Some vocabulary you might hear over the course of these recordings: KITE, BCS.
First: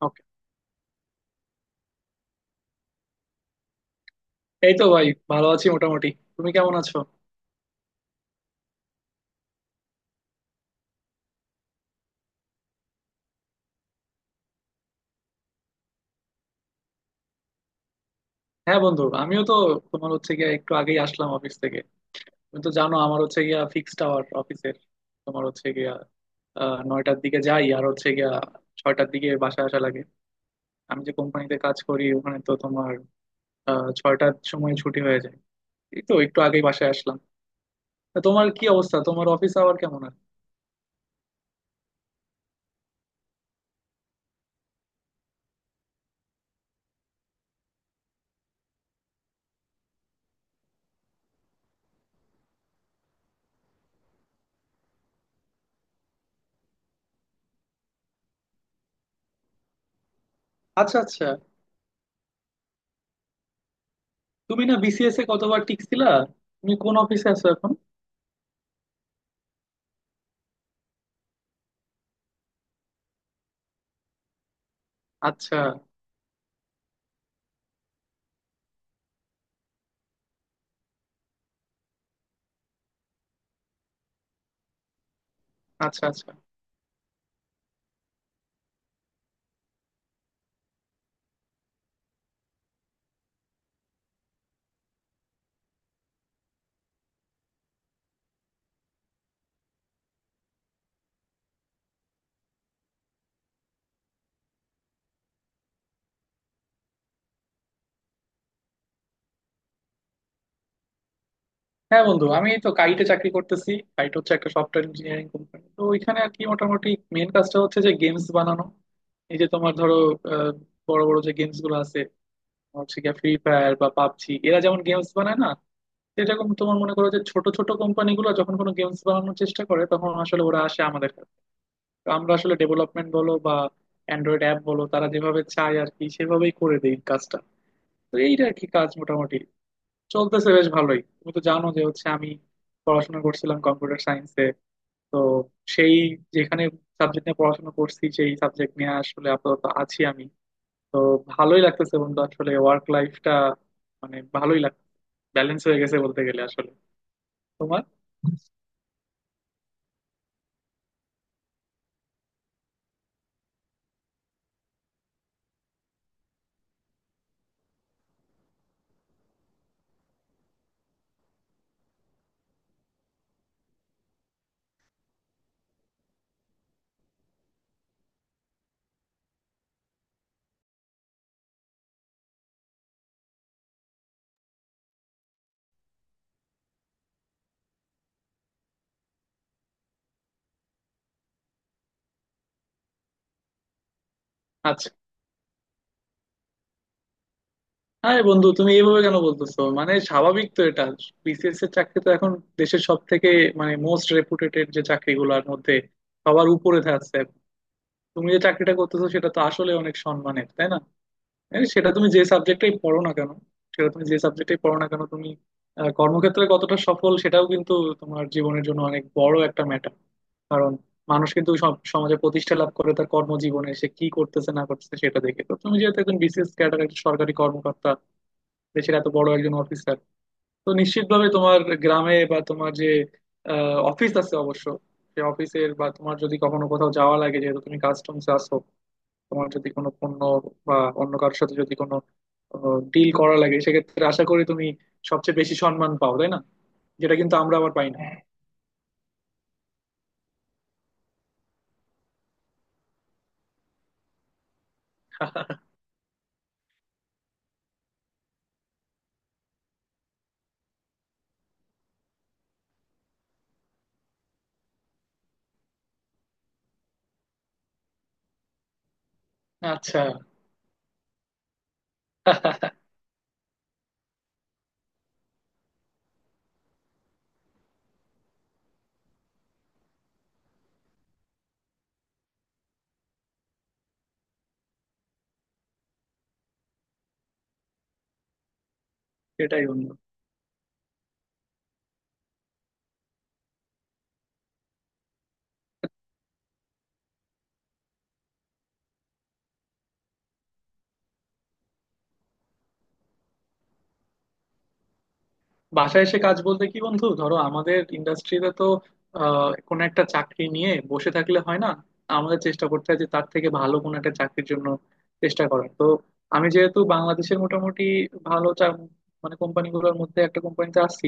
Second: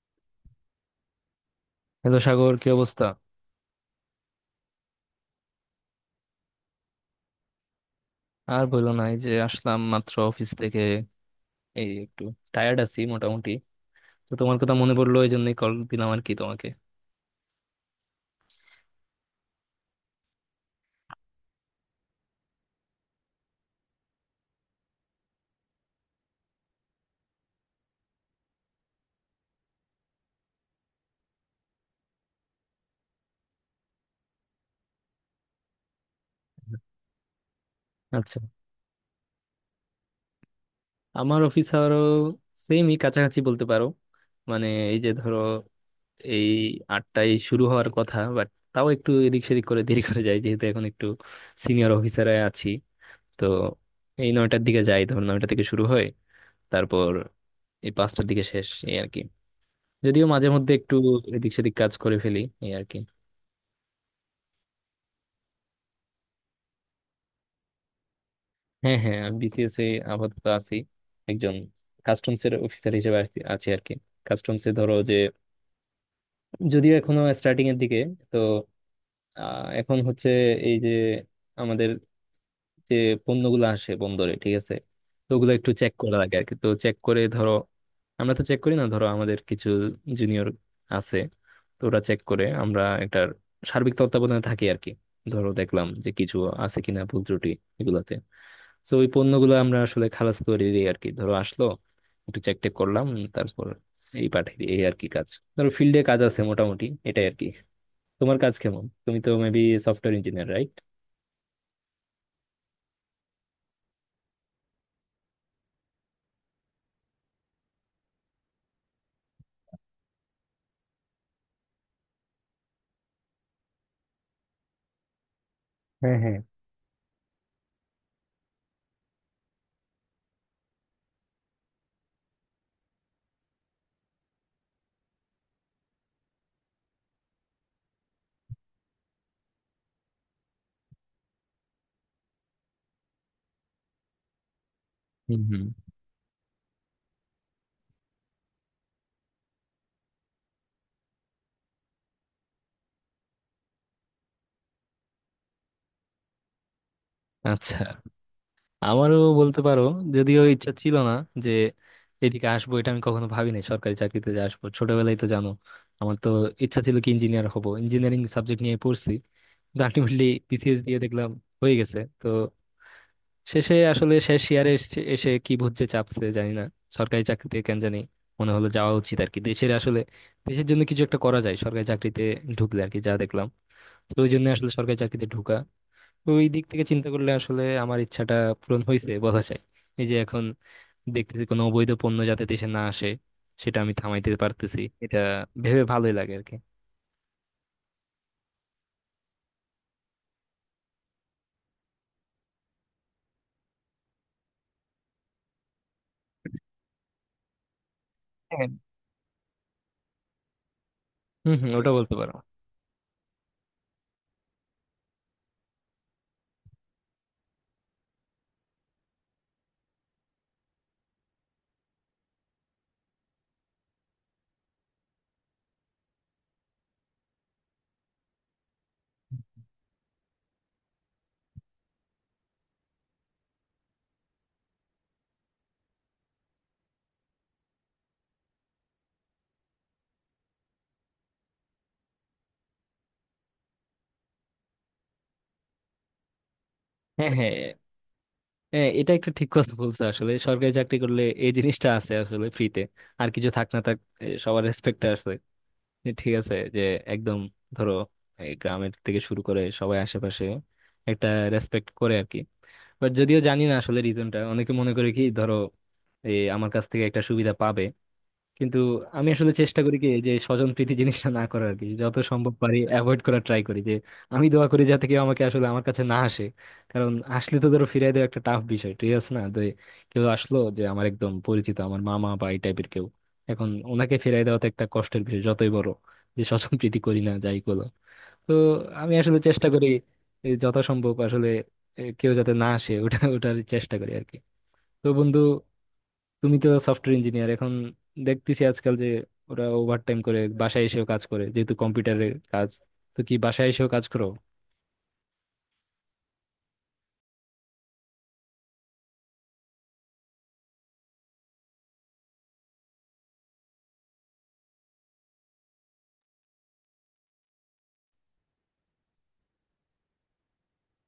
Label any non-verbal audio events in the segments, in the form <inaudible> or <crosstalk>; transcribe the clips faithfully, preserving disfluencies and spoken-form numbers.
Okay. Hello Sagar, কি অবস্থা? এই তো ভাই, ভালো আছি মোটামুটি। তুমি কেমন আছো? আর বললো না, এই যে আসলাম মাত্র অফিস থেকে। এই একটু টায়ার্ড আছি মোটামুটি। তো তোমার কথা মনে পড়লো, এই জন্যই কল দিলাম আর কি তোমাকে। হ্যাঁ বন্ধু, আমিও তো তোমার হচ্ছে গিয়া একটু আগেই আসলাম অফিস থেকে। তুমি তো জানো আমার হচ্ছে গিয়া ফিক্সড আওয়ার অফিসের। তোমার হচ্ছে গিয়া আহ, নয়টার দিকে যাই আর হচ্ছে গিয়া ছয়টার দিকে বাসায় আসা লাগে। আমি যে কোম্পানিতে কাজ করি ওখানে তো তোমার আহ, ছয়টার সময় ছুটি হয়ে যায়। এই তো একটু আগেই বাসায় আসলাম। তা আচ্ছা, তোমার কি অবস্থা, তোমার অফিস আওয়ার কেমন আর? আমার অফিস আরো সেমই কাছাকাছি বলতে পারো। মানে, এই যে ধরো, এই আটটায় শুরু হওয়ার কথা, বাট তাও একটু এদিক সেদিক করে দেরি করে যায়, যেহেতু এখন একটু সিনিয়র অফিসারে আছি। তো এই নয়টার দিকে যাই, ধরো নয়টা থেকে শুরু হয়। তারপর এই পাঁচটার দিকে শেষ, এই আর কি। যদিও মাঝে মধ্যে একটু আচ্ছা আচ্ছা। এদিক সেদিক কাজ করে ফেলি, এই আর কি। তুমি না বিসিএস এ কতবার টিকছিলা? তুমি কোন অফিসে আছো এখন? হ্যাঁ, হ্যাঁ, আমি বিসিএস এ আপাতত আছি। একজন কাস্টমস এর অফিসার হিসেবে আছি আছি আর কি। কাস্টমস এ ধরো যে, আচ্ছা যদিও এখনো স্টার্টিং এর দিকে। তো আহ, এখন হচ্ছে এই যে আমাদের যে পণ্যগুলো আসে বন্দরে, ঠিক আছে। তো ওগুলো একটু চেক আচ্ছা করা আচ্ছা। লাগে আর কি, তো চেক করে ধরো, আমরা তো চেক করি না, ধরো আমাদের কিছু জুনিয়র আছে। তো ওরা চেক করে, আমরা একটা সার্বিক তত্ত্বাবধানে থাকি আর কি। ধরো দেখলাম যে কিছু আছে কিনা ভুল ত্রুটি এগুলাতে। তো ওই পণ্যগুলো আমরা আসলে খালাস করে দিই আর কি। ধরো আসলো, একটু চেক টেক করলাম, তারপর এই পাঠিয়ে দিই, এই আর কি কাজ। ধরো ফিল্ডে কাজ আছে, মোটামুটি এটাই আর কি। তোমার কাজ কেমন? তুমি তো মেবি সফটওয়্যার ইঞ্জিনিয়ার, রাইট? হ্যাঁ বন্ধু, আমি তো কাইটে চাকরি করতেছি। কাইট হচ্ছে একটা সফটওয়্যার ইঞ্জিনিয়ারিং কোম্পানি, তো ওইখানে আর কি মোটামুটি মেন কাজটা হচ্ছে যে গেমস বানানো। এই যে তোমার ধরো আহ, বড় বড় যে গেমস গুলো আছে, হচ্ছে গিয়ে ফ্রি ফায়ার বা পাবজি, এরা যেমন গেমস বানায় না, হ্যাঁ, হ্যাঁ। সেরকম তোমার মনে করো যে ছোট ছোট কোম্পানি গুলো যখন কোনো গেমস বানানোর চেষ্টা করে, তখন আসলে ওরা আসে আমাদের কাছে। তো আমরা আসলে ডেভেলপমেন্ট বলো বা অ্যান্ড্রয়েড অ্যাপ বলো, তারা যেভাবে চায় আর কি সেভাবেই করে দেই কাজটা। তো এইটা আর কি কাজ মোটামুটি চলতেছে বেশ ভালোই। তুমি তো জানো যে হচ্ছে আমি পড়াশোনা করছিলাম কম্পিউটার সায়েন্সে। তো হুম, হুম। সেই যেখানে সাবজেক্ট নিয়ে পড়াশোনা করছি, সেই সাবজেক্ট নিয়ে আসলে আপাতত আছি আমি। তো ভালোই লাগতেছে বন্ধু, আসলে ওয়ার্ক লাইফটা মানে ভালোই লাগ, ব্যালেন্স হয়ে গেছে বলতে গেলে আসলে। আচ্ছা, তোমার আমারও বলতে পারো, যদিও ইচ্ছা ছিল না যে এদিকে আসবো। এটা আমি কখনো ভাবিনি, সরকারি চাকরিতে যে আসবো। ছোটবেলায় তো জানো, আমার তো ইচ্ছা ছিল কি, ইঞ্জিনিয়ার হব, ইঞ্জিনিয়ারিং সাবজেক্ট নিয়ে পড়ছি। কিন্তু আলটিমেটলি বিসিএস দিয়ে দেখলাম হয়ে গেছে। তো শেষে আসলে শেষ ইয়ারে এসে এসে কি ভূত যে চাপছে জানি না, সরকারি চাকরিতে কেন জানি মনে হলো যাওয়া উচিত আর কি। দেশের আসলে দেশের জন্য কিছু একটা করা যায় সরকারি চাকরিতে ঢুকলে আর কি, যা দেখলাম। তো ওই জন্য আসলে সরকারি চাকরিতে ঢুকা। তো ওই দিক থেকে চিন্তা করলে আসলে আমার ইচ্ছাটা পূরণ হয়েছে বলা যায়। এই যে এখন দেখতেছি কোনো অবৈধ পণ্য যাতে দেশে না আসে, সেটা আমি থামাইতে পারতেছি। আচ্ছা। এটা ভেবে ভালোই লাগে আর কি। হ্যাঁ বন্ধু, তুমি এইভাবে কেন বলতেছো, মানে স্বাভাবিক তো এটা। বিসিএস এর চাকরি তো এখন দেশের সব থেকে, মানে মোস্ট রেপুটেটেড যে চাকরিগুলোর মধ্যে সবার উপরে থাকছে। তুমি যে হ্যাঁ, চাকরিটা করতেছো সেটা তো আসলে অনেক সম্মানের, তাই না? হম, হ্যাঁ, হম, ওটা সেটা তুমি বলতে যে পারো। সাবজেক্টেই পড়ো না কেন, সেটা তুমি যে সাবজেক্টেই পড়ো না কেন, তুমি আহ, কর্মক্ষেত্রে কতটা সফল সেটাও কিন্তু তোমার জীবনের জন্য অনেক বড় একটা ম্যাটার। কারণ মানুষ কিন্তু সব সমাজে প্রতিষ্ঠা লাভ করে তার কর্মজীবনে সে কি করতেছে না করতেছে সেটা দেখে। তো তুমি যেহেতু একজন বিসিএস ক্যাডার, একজন সরকারি কর্মকর্তা, দেশের এত বড় একজন অফিসার, তো নিশ্চিতভাবে তোমার গ্রামে বা তোমার যে অফিস আছে অবশ্য, সে অফিসের বা তোমার যদি কখনো কোথাও যাওয়া লাগে, যেহেতু তুমি কাস্টমস আছো, তোমার যদি কোনো পণ্য বা অন্য কারোর সাথে যদি কোনো ডিল করা লাগে, সেক্ষেত্রে আশা করি তুমি সবচেয়ে বেশি সম্মান পাও, তাই না? যেটা হ্যাঁ, কিন্তু আমরা হ্যাঁ, আবার পাই না। হ্যাঁ, এটা একটা ঠিক কথা বলছো। আসলে সরকারি চাকরি করলে এই জিনিসটা আছে আসলে ফ্রিতে। আর কিছু থাক না থাক, এ, সবার রেসপেক্ট আসলে, যে ঠিক আছে, যে একদম, ধরো এই গ্রামের থেকে শুরু করে সবাই আশেপাশে একটা রেসপেক্ট করে আর কি। বাট যদিও জানি না আসলে রিজনটা, অনেকে মনে করে কি ধরো, এই আমার কাছ থেকে একটা সুবিধা পাবে। কিন্তু আমি আসলে চেষ্টা করি আচ্ছা। কি যে স্বজন প্রীতি জিনিসটা না করার আর কি, যত সম্ভব পারি অ্যাভয়েড করার ট্রাই করি, যে আমি দোয়া করি যাতে কেউ আমাকে আসলে আমার কাছে না আসে। কারণ আসলে তো ধরো ফিরাই দেওয়া একটা টাফ বিষয়, ঠিক আছে না? তো কেউ আসলো যে আমার একদম পরিচিত, আমার মামা বা এই টাইপের কেউ, এখন ওনাকে ফিরাই দেওয়া তো একটা কষ্টের বিষয়, যতই বড় যে স্বজন প্রীতি করি না যাই করো। তো আমি আসলে সেটাই চেষ্টা করি বন্ধু। যত সম্ভব আসলে, এ, কেউ যাতে না আসে, ওটা ওটার চেষ্টা করি আর কি। তো বন্ধু, তুমি তো সফটওয়্যার ইঞ্জিনিয়ার। এখন দেখতেছি আজকাল যে ওরা ওভারটাইম করে, বাসায় এসেও কাজ করে, যেহেতু কম্পিউটারের কাজ। তো কি বাসায় এসেও কাজ করো? বাসায় এসে কাজ বলতে কি বন্ধু, ধরো আমাদের ইন্ডাস্ট্রিতে তো আহ, কোনো একটা চাকরি নিয়ে বসে থাকলে হয় না। আমাদের চেষ্টা করতে হয় যে তার থেকে ভালো কোনো একটা চাকরির জন্য চেষ্টা করার। তো আমি যেহেতু বাংলাদেশের মোটামুটি ভালো চা- মানে কোম্পানিগুলোর মধ্যে একটা কোম্পানিতে আছি,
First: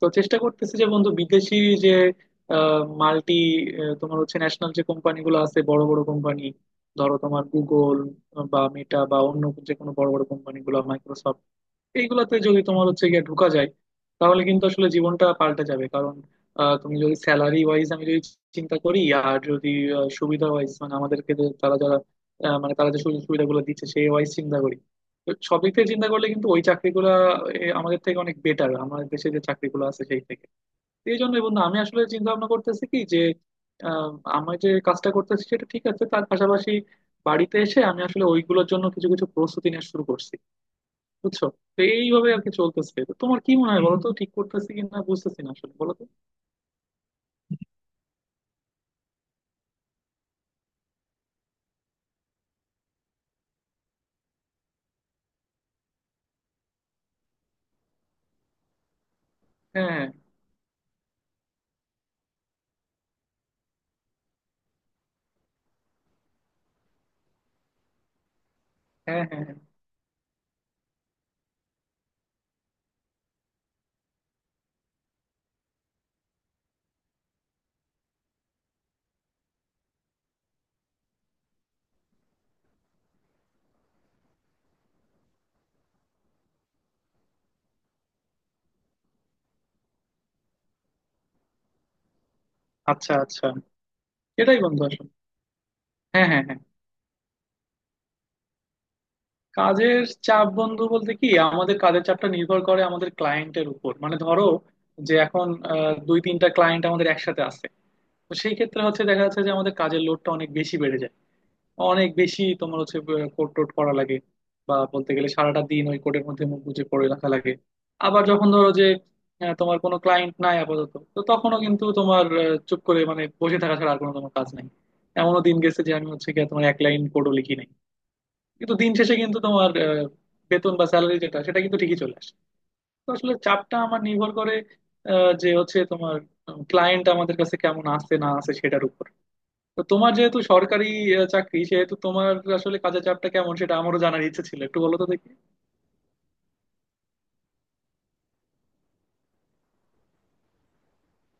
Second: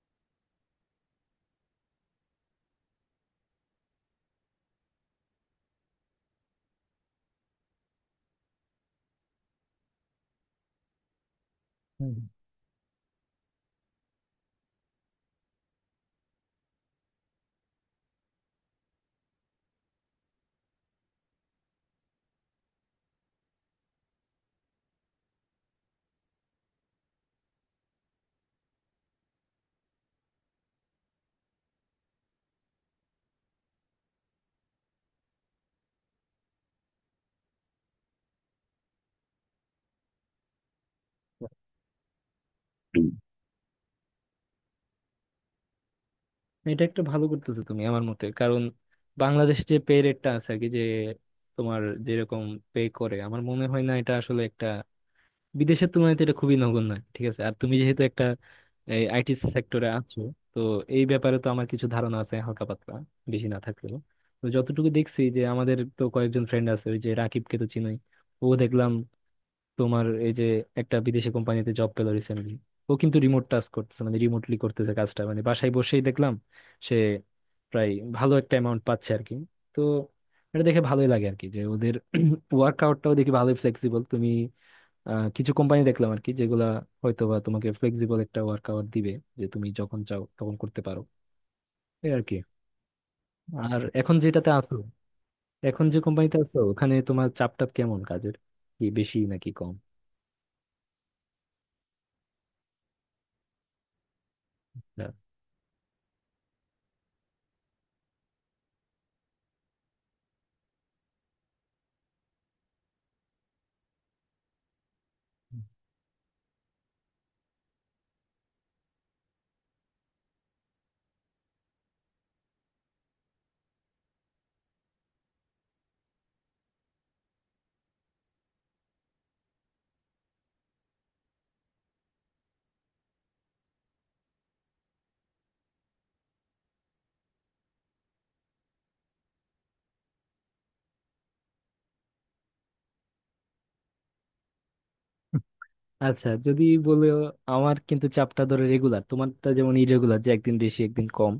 তো চেষ্টা করতেছি যে বন্ধু বিদেশি যে মাল্টি, তোমার হচ্ছে ন্যাশনাল যে কোম্পানিগুলো আছে, বড় বড় কোম্পানি, ধরো তোমার গুগল বা মেটা বা অন্য যে কোনো বড় বড় কোম্পানিগুলো, মাইক্রোসফট, হুম, এইগুলাতে যদি তোমার হচ্ছে গিয়ে ঢুকা যায়, তাহলে কিন্তু আসলে জীবনটা পাল্টে যাবে। কারণ আহ, তুমি যদি স্যালারি ওয়াইজ, আমি যদি চিন্তা করি, আর যদি আহ, সুবিধা ওয়াইজ, মানে আমাদেরকে যে তারা যারা আহ, মানে তারা যে সুযোগ সুবিধাগুলো দিচ্ছে সেই ওয়াইজ চিন্তা করি, তো সব দিক থেকে চিন্তা করলে কিন্তু ওই চাকরিগুলা এ, আমাদের থেকে অনেক বেটার, আমাদের দেশে যে চাকরিগুলো আছে সেই থেকে। তো এই জন্য বন্ধু আমি আসলে চিন্তা ভাবনা করতেছি কি যে আহ, আমি যে কাজটা করতেছি সেটা ঠিক আছে, তার পাশাপাশি বাড়িতে এসে আমি আসলে ওইগুলোর জন্য কিছু কিছু প্রস্তুতি নেওয়া শুরু করছি, বুঝছো? হুম। তো এইভাবে আর কি চলতেছে। হুম। তো তোমার কি মনে হয় বলো তো, ঠিক করতেছি কিনা বুঝতেছি না আসলে, বলো তো। এটা একটা ভালো করতেছো তুমি আমার মতে, কারণ বাংলাদেশে যে পে রেটটা আছে আর কি, যে তোমার যেরকম পে করে, আমার মনে হয় না এটা আসলে একটা, বিদেশের তুলনায় তো এটা খুবই নগণ্য, ঠিক আছে। আর তুমি যেহেতু একটা আইটি সেক্টরে হ্যাঁ আছো, তো এই ব্যাপারে তো আমার কিছু ধারণা আছে হালকা পাতলা, বেশি না থাকলেও। তো যতটুকু দেখছি, যে আমাদের তো কয়েকজন ফ্রেন্ড আছে, ওই যে রাকিবকে তো চিনোই, ও দেখলাম হ্যাঁ হ্যাঁ হ্যাঁ। তোমার এই যে একটা বিদেশি কোম্পানিতে জব পেলো রিসেন্টলি। ও কিন্তু রিমোট টাস্ক করতেছে, মানে রিমোটলি করতেছে কাজটা, মানে বাসায় বসেই দেখলাম সে প্রায় ভালো একটা অ্যামাউন্ট পাচ্ছে আর কি। তো এটা দেখে ভালোই লাগে আর কি, যে ওদের <clears throat> ওয়ার্ক আউটটাও দেখি ভালোই ফ্লেক্সিবল। তুমি আহ, কিছু কোম্পানি দেখলাম আর কি, যেগুলা হয়তো বা তোমাকে ফ্লেক্সিবল একটা ওয়ার্ক আওয়ার দিবে, যে তুমি যখন চাও তখন করতে পারো, এই আর কি। আচ্ছা আচ্ছা। আর এখন যেটাতে এটাই আছো, বন্ধু আসলে। এখন যে হ্যাঁ কোম্পানিতে হ্যাঁ আছো হ্যাঁ। ওখানে তোমার চাপ টাপ কেমন কাজের? কি বেশি নাকি কম? কাজের চাপ বন্ধু বলতে কি, আমাদের কাজের চাপটা নির্ভর করে আমাদের ক্লায়েন্টের উপর। মানে ধরো যে এখন আহ, দুই তিনটা ক্লায়েন্ট আমাদের একসাথে আছে, তো সেই ক্ষেত্রে হচ্ছে দেখা যাচ্ছে যে আমাদের কাজের লোডটা অনেক বেশি বেড়ে যায়। অনেক বেশি তোমার হচ্ছে কোট টোট করা লাগে, বা বলতে গেলে সারাটা দিন ওই কোটের মধ্যে মুখ গুজে পড়ে রাখা লাগে। আবার যখন ধরো যে আহ, তোমার কোনো ক্লায়েন্ট নাই আপাতত, তো তখনও কিন্তু তোমার আহ, চুপ করে মানে বসে থাকা ছাড়া আর কোনো তোমার কাজ নাই। এমনও দিন গেছে যে আমি হচ্ছে গিয়ে তোমার এক লাইন কোডও লিখি নাই, কিন্তু দিন শেষে কিন্তু তোমার আহ, বেতন বা স্যালারি যেটা সেটা কিন্তু ঠিকই চলে আসে। তো আসলে চাপটা আমার নির্ভর করে আহ, যে হচ্ছে তোমার ক্লায়েন্ট আমাদের কাছে কেমন আসছে না আসে সেটার উপর। তো তোমার যেহেতু সরকারি আহ, চাকরি, সেহেতু তোমার আসলে কাজের চাপটা কেমন সেটা আমারও জানার ইচ্ছে ছিল, একটু বলো তো দেখি। আচ্ছা, যদি বলে, আমার কিন্তু চাপটা ধরো রেগুলার, তোমারটা যেমন ইরেগুলার, যে একদিন বেশি একদিন কম,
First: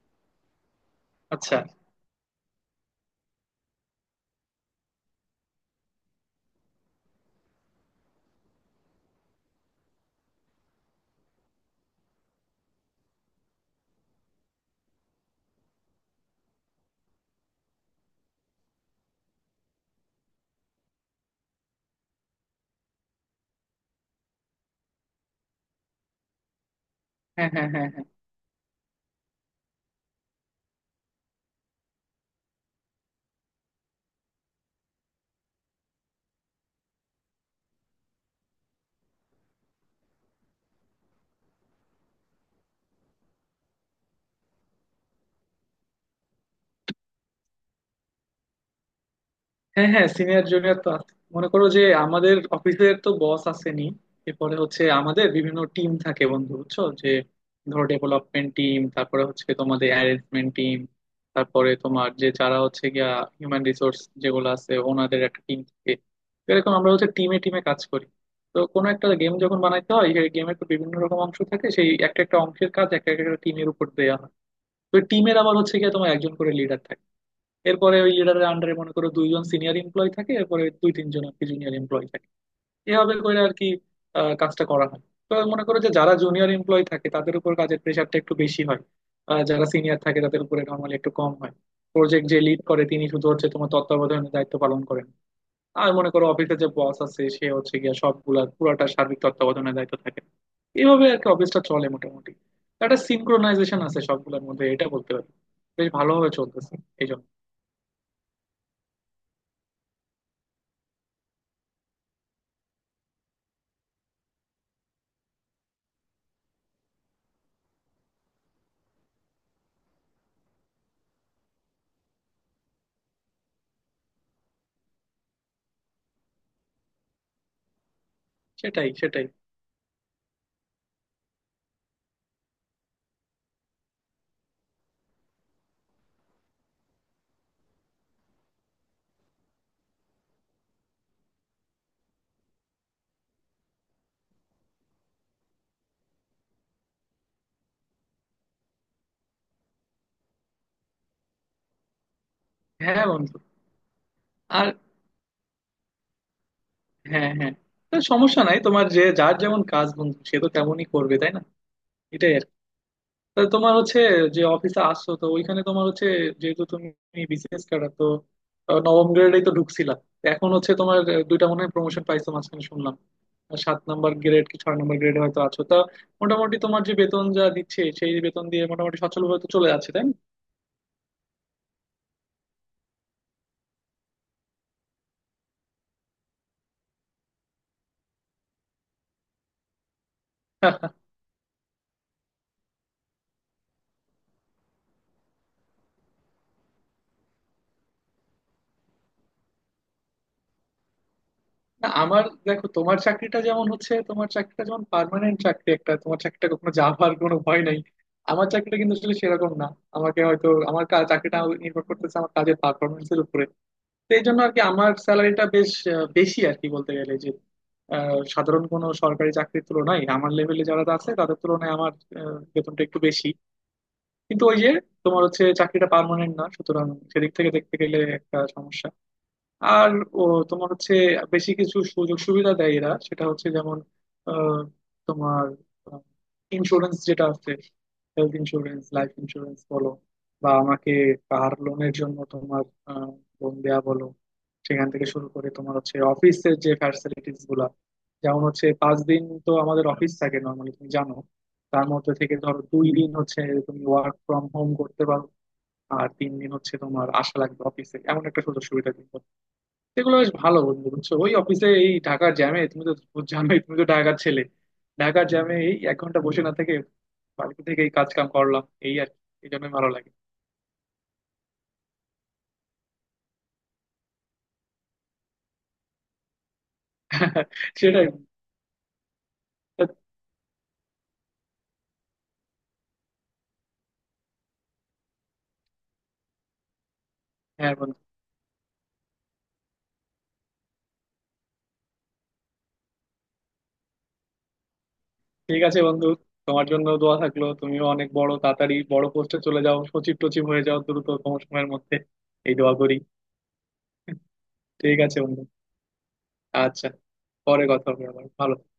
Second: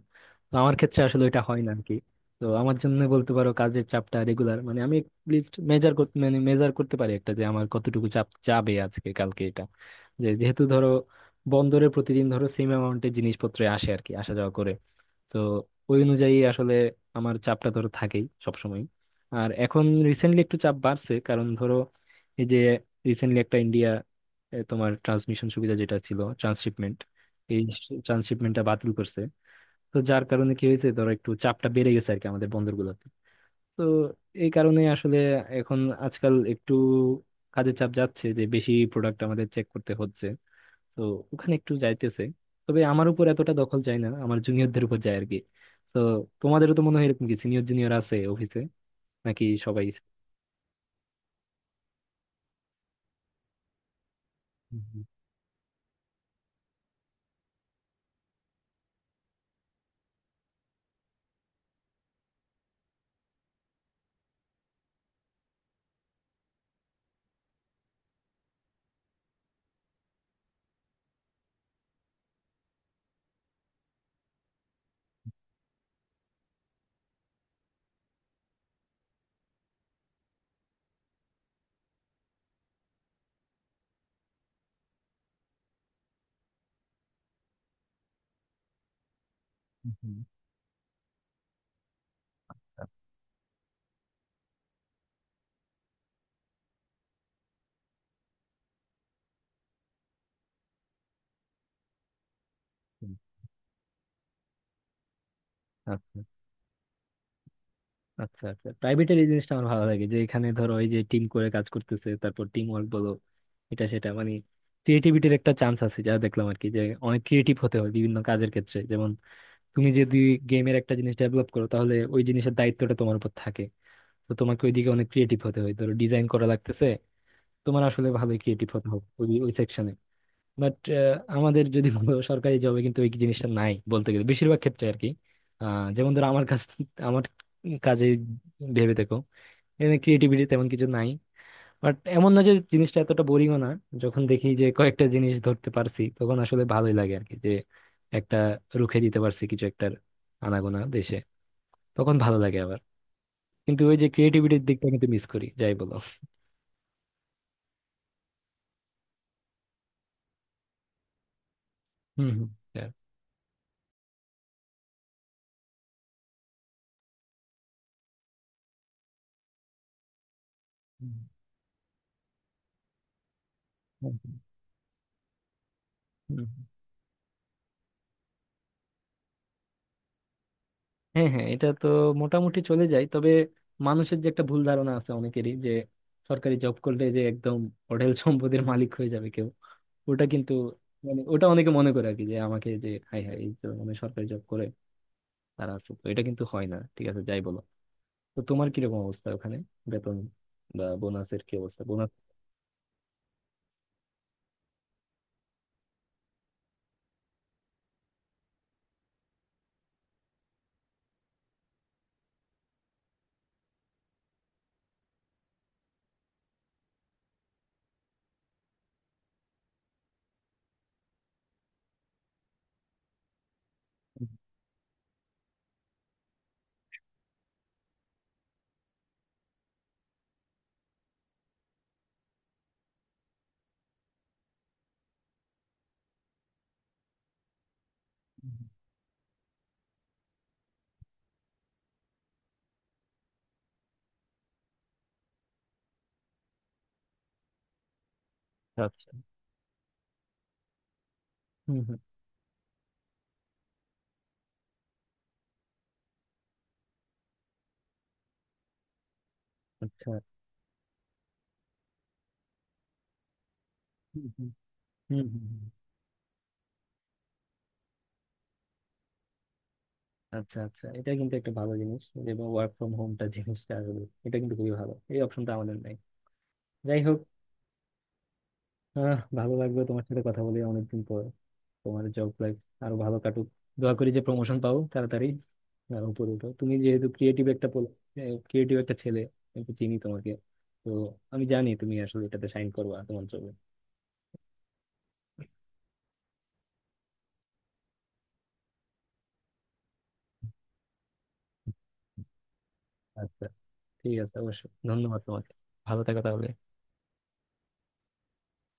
তো আমার ক্ষেত্রে আসলে এটা আচ্ছা। হয় না আর কি। তো আমার জন্য বলতে পারো কাজের চাপটা রেগুলার। মানে আমি লিস্ট মেজার করতে, মানে মেজার করতে পারি একটা, যে আমার কতটুকু চাপ যাবে আজকে কালকে এটা, যে যেহেতু ধরো বন্দরে প্রতিদিন ধরো সেম অ্যামাউন্টের জিনিসপত্র আসে আর কি, আসা যাওয়া করে। তো ওই অনুযায়ী আসলে আমার চাপটা ধরো থাকেই সবসময়। আর এখন রিসেন্টলি একটু চাপ বাড়ছে, কারণ ধরো এই যে রিসেন্টলি একটা ইন্ডিয়া, এ, তোমার ট্রান্সমিশন সুবিধা যেটা ছিল, ট্রান্সশিপমেন্ট, হ্যাঁ এই হ্যাঁ হ্যাঁ ট্রান্সশিপমেন্টটা বাতিল করছে। তো যার কারণে কি হয়েছে ধরো, একটু চাপটা বেড়ে গেছে আর কি আমাদের বন্দরগুলোতে। তো এই কারণে আসলে এখন আজকাল একটু কাজের চাপ যাচ্ছে, যে বেশি প্রোডাক্ট আমাদের চেক করতে হচ্ছে। তো ওখানে একটু যাইতেছে, তবে আমার উপর এতটা দখল যায় না, আমার জুনিয়রদের উপর যায় আর কি। তো তোমাদেরও তো মনে হয় এরকম কি, সিনিয়র জুনিয়র আছে অফিসে, নাকি সবাই? হ্যাঁ হ্যাঁ। সিনিয়র জুনিয়র তো আছে। মনে করো যে আমাদের অফিসের তো বস আসেনি, এরপরে হুম, হচ্ছে হুম, আমাদের বিভিন্ন টিম থাকে বন্ধু, বুঝছো যে ধরো ডেভেলপমেন্ট টিম, তারপরে হচ্ছে তোমাদের অ্যারেঞ্জমেন্ট টিম, তারপরে তোমার যে যারা হচ্ছে গিয়া হিউম্যান রিসোর্স যেগুলো আছে, ওনাদের একটা টিম থাকে। তো এরকম আমরা হচ্ছে টিমে টিমে কাজ করি। তো কোনো একটা গেম যখন বানাইতে হয়, সেই গেমের তো বিভিন্ন রকম অংশ থাকে, সেই একটা একটা অংশের কাজ একটা একটা টিমের উপর দেওয়া হয়। তো টিমের আবার হচ্ছে গিয়া তোমার একজন করে লিডার থাকে, এরপরে ওই লিডারের আন্ডারে মনে করো দুইজন সিনিয়র এমপ্লয় থাকে, এরপরে দুই তিনজন আর কি জুনিয়র এমপ্লয় থাকে। এভাবে করে আর কি আহ, কাজটা করা হয়। তো মনে করো যে যারা জুনিয়র এমপ্লয় থাকে তাদের উপর কাজের প্রেশারটা একটু বেশি হয়, আহ, যারা সিনিয়র থাকে তাদের উপরে নর্মালি একটু কম হয়। প্রজেক্ট যে লিড করে তিনি শুধু হচ্ছে তোমার তত্ত্বাবধানের দায়িত্ব পালন করেন। আর মনে করো অফিসে যে বস আছে সে হচ্ছে গিয়া সবগুলা পুরাটা সার্বিক তত্ত্বাবধানের দায়িত্ব থাকে। এভাবে আর কি অফিসটা চলে মোটামুটি। একটা হুম। সিনক্রোনাইজেশন আছে সবগুলোর মধ্যে, এটা বলতে পারি। বেশ আচ্ছা, ভালোভাবে চলতেছে এই জন্য। আচ্ছা, আচ্ছা। প্রাইভেটের এই জিনিসটা আমার ভালো লাগে, যে এখানে ধরো ওই যে টিম করে কাজ করতেছে, তারপর টিম ওয়ার্ক বলো এটা সেটা, মানে ক্রিয়েটিভিটির একটা চান্স আছে যা দেখলাম আর কি, যে অনেক ক্রিয়েটিভ হতে হয় বিভিন্ন কাজের ক্ষেত্রে। যেমন তুমি যদি গেমের একটা জিনিস ডেভেলপ করো, তাহলে ওই জিনিসের দায়িত্বটা তোমার উপর থাকে। তো তোমাকে ওইদিকে অনেক ক্রিয়েটিভ হতে হয়। ধরো ডিজাইন করা লাগতেছে, তোমার আসলে ভালোই ক্রিয়েটিভ হতে সেটাই হবে সেটাই। ওই ওই সেকশনে। বাট আমাদের যদি <laughs> বলো, সরকারি জবে কিন্তু ওই জিনিসটা নাই বলতে গেলে বেশিরভাগ ক্ষেত্রে আর কি। আহ, যেমন ধরো আমার কাজ, আমার কাজে ভেবে দেখো, এখানে ক্রিয়েটিভিটি তেমন কিছু নাই। বাট এমন না যে জিনিসটা এতটা বোরিংও না। যখন দেখি যে কয়েকটা জিনিস ধরতে পারছি, তখন আসলে ভালোই লাগে আর কি, যে একটা রুখে দিতে পারছি কিছু একটা আনাগোনা দেশে, তখন ভালো লাগে আবার। হ্যাঁ বন্ধু। কিন্তু ওই যে ক্রিয়েটিভিটির আর দিকটা কিন্তু মিস করি, যাই বলো। হ্যাঁ হ্যাঁ। তা সমস্যা নাই, তোমার যে যার যেমন কাজ বন্ধু সে তো তেমনই করবে, তাই না? এটাই আর হম, কি। তা তোমার হচ্ছে যে অফিসে আসছো, তো ওইখানে তোমার হচ্ছে, যেহেতু তুমি বিসিএস ক্যাডার, তো আহ, নবম গ্রেডেই তো ঢুকছিলা। তো এখন হচ্ছে তোমার আহ, দুইটা মনে হয় প্রমোশন পাইছো মাঝখানে শুনলাম। আর সাত নাম্বার গ্রেড কি ছয় নাম্বার গ্রেডে হয়তো আছো। তা হম, মোটামুটি <laughs> তোমার যে বেতন যা দিচ্ছে সেই বেতন দিয়ে মোটামুটি সচ্ছল ভাবে তো চলে যাচ্ছে, তাই হ্যাঁ, হ্যাঁ, এটা তো মোটামুটি চলে যায়। তবে মানুষের যে একটা ভুল ধারণা আছে অনেকেরই, যে সরকারি জব করলে যে একদম হোটেল <laughs> সম্পদের মালিক হয়ে যাবে কেউ, ওটা কিন্তু, না মানে ওটা অনেকে মনে করে আর কি, যে আমাকে যে হাই হাই এই তো, মানে সরকারি জব করে তারা আছে তো, এটা কিন্তু হয় না, ঠিক আছে যাই বলো। তো তোমার কিরকম অবস্থা ওখানে? বেতন বা বোনাসের কি অবস্থা? না বোনাস? আমার দেখো, তোমার চাকরিটা যেমন হচ্ছে, তোমার চাকরিটা যেমন পার্মানেন্ট চাকরি একটা, তোমার চাকরিটা কখনো যাওয়ার কোনো ভয় নাই, আমার চাকরিটা কিন্তু আসলে সেরকম না। আমাকে হয়তো আমার কা- চাকরিটা নির্ভর করতেছে আমার কাজের পারফরমেন্স এর উপরে। তো এই জন্য আর কি আমার স্যালারিটা বেশ আহ, বেশি আর কি, বলতে গেলে যে আহ, সাধারণ কোনো সরকারি চাকরির তুলনায়, আমার লেভেলে যারা আছে তাদের তুলনায় আমার আহ, বেতনটা একটু বেশি। কিন্তু ওই যে তোমার হচ্ছে চাকরিটা পার্মানেন্ট না, সুতরাং সেদিক থেকে দেখতে গেলে একটা সমস্যা। আর ও, তোমার হচ্ছে বেশি কিছু সুযোগ সুবিধা দেয় এরা, সেটা হচ্ছে যেমন আহ, তোমার ইন্স্যুরেন্স যেটা আছে, হেলথ ইন্স্যুরেন্স লাইফ ইন্স্যুরেন্স বলো, বা আমাকে কার লোনের জন্য তোমার লোন দেয়া বলো, সেখান থেকে শুরু করে তোমার হচ্ছে অফিসের যে ফ্যাসিলিটিস গুলা, যেমন হচ্ছে পাঁচ আচ্ছা। দিন তো আমাদের অফিস থাকে নর্মালি, তুমি জানো। হুম, তার হুম। মধ্যে থেকে ধরো দুই দিন হচ্ছে তুমি ওয়ার্ক ফ্রম হোম করতে পারো, আর তিন দিন হচ্ছে তোমার আসা লাগবে অফিসে, এমন একটা সুযোগ সুবিধা দিন। আচ্ছা। সেগুলো বেশ ভালো বন্ধু, বুঝছো? ওই অফিসে এই ঢাকার জ্যামে তুমি তো জানোই, তুমি তো ঢাকার হুম, ছেলে। হুম, হুম, ঢাকার হুম, জ্যামে হুম। এই এক ঘন্টা বসে না থেকে বাড়িতে থেকে এই কাজ কাম করলাম, এই আর কি। এই জন্যই ভালো লাগে। আচ্ছা, আচ্ছা, এটা কিন্তু একটা ভালো জিনিস, যে ওয়ার্ক ফ্রম হোমটা জিনিসটা আসলে এটা কিন্তু খুবই ভালো, এই অপশনটা আমাদের নাই, যাই হোক। <laughs> সেটাই। আহ, ভালো লাগবে তোমার সাথে কথা বলে অনেকদিন পর। তোমার জব লাইফ আরো ভালো কাটুক, দোয়া করি যে প্রমোশন পাও তাড়াতাড়ি, আর উপরে উঠো। তুমি যেহেতু ক্রিয়েটিভ একটা হ্যাঁ বন্ধু। ক্রিয়েটিভ একটা ছেলে, আমি তো চিনি তোমাকে। তো আমি জানি তুমি আসলে এটাতে সাইন করবা তোমার জন্য। ঠিক আছে বন্ধু, তোমার জন্য দোয়া থাকলো, তুমিও অনেক বড়, তাড়াতাড়ি বড় পোস্টে চলে যাও, সচিব টচিব হয়ে যাও দ্রুত কম সময়ের মধ্যে, এই দোয়া করি। আচ্ছা। ঠিক <laughs> আছে, অবশ্যই ঠিক আছে ধন্যবাদ বন্ধু। তোমাকে। ভালো থাকো তাহলে। আচ্ছা, পরে কথা হবে আবার, ভালো থেকো।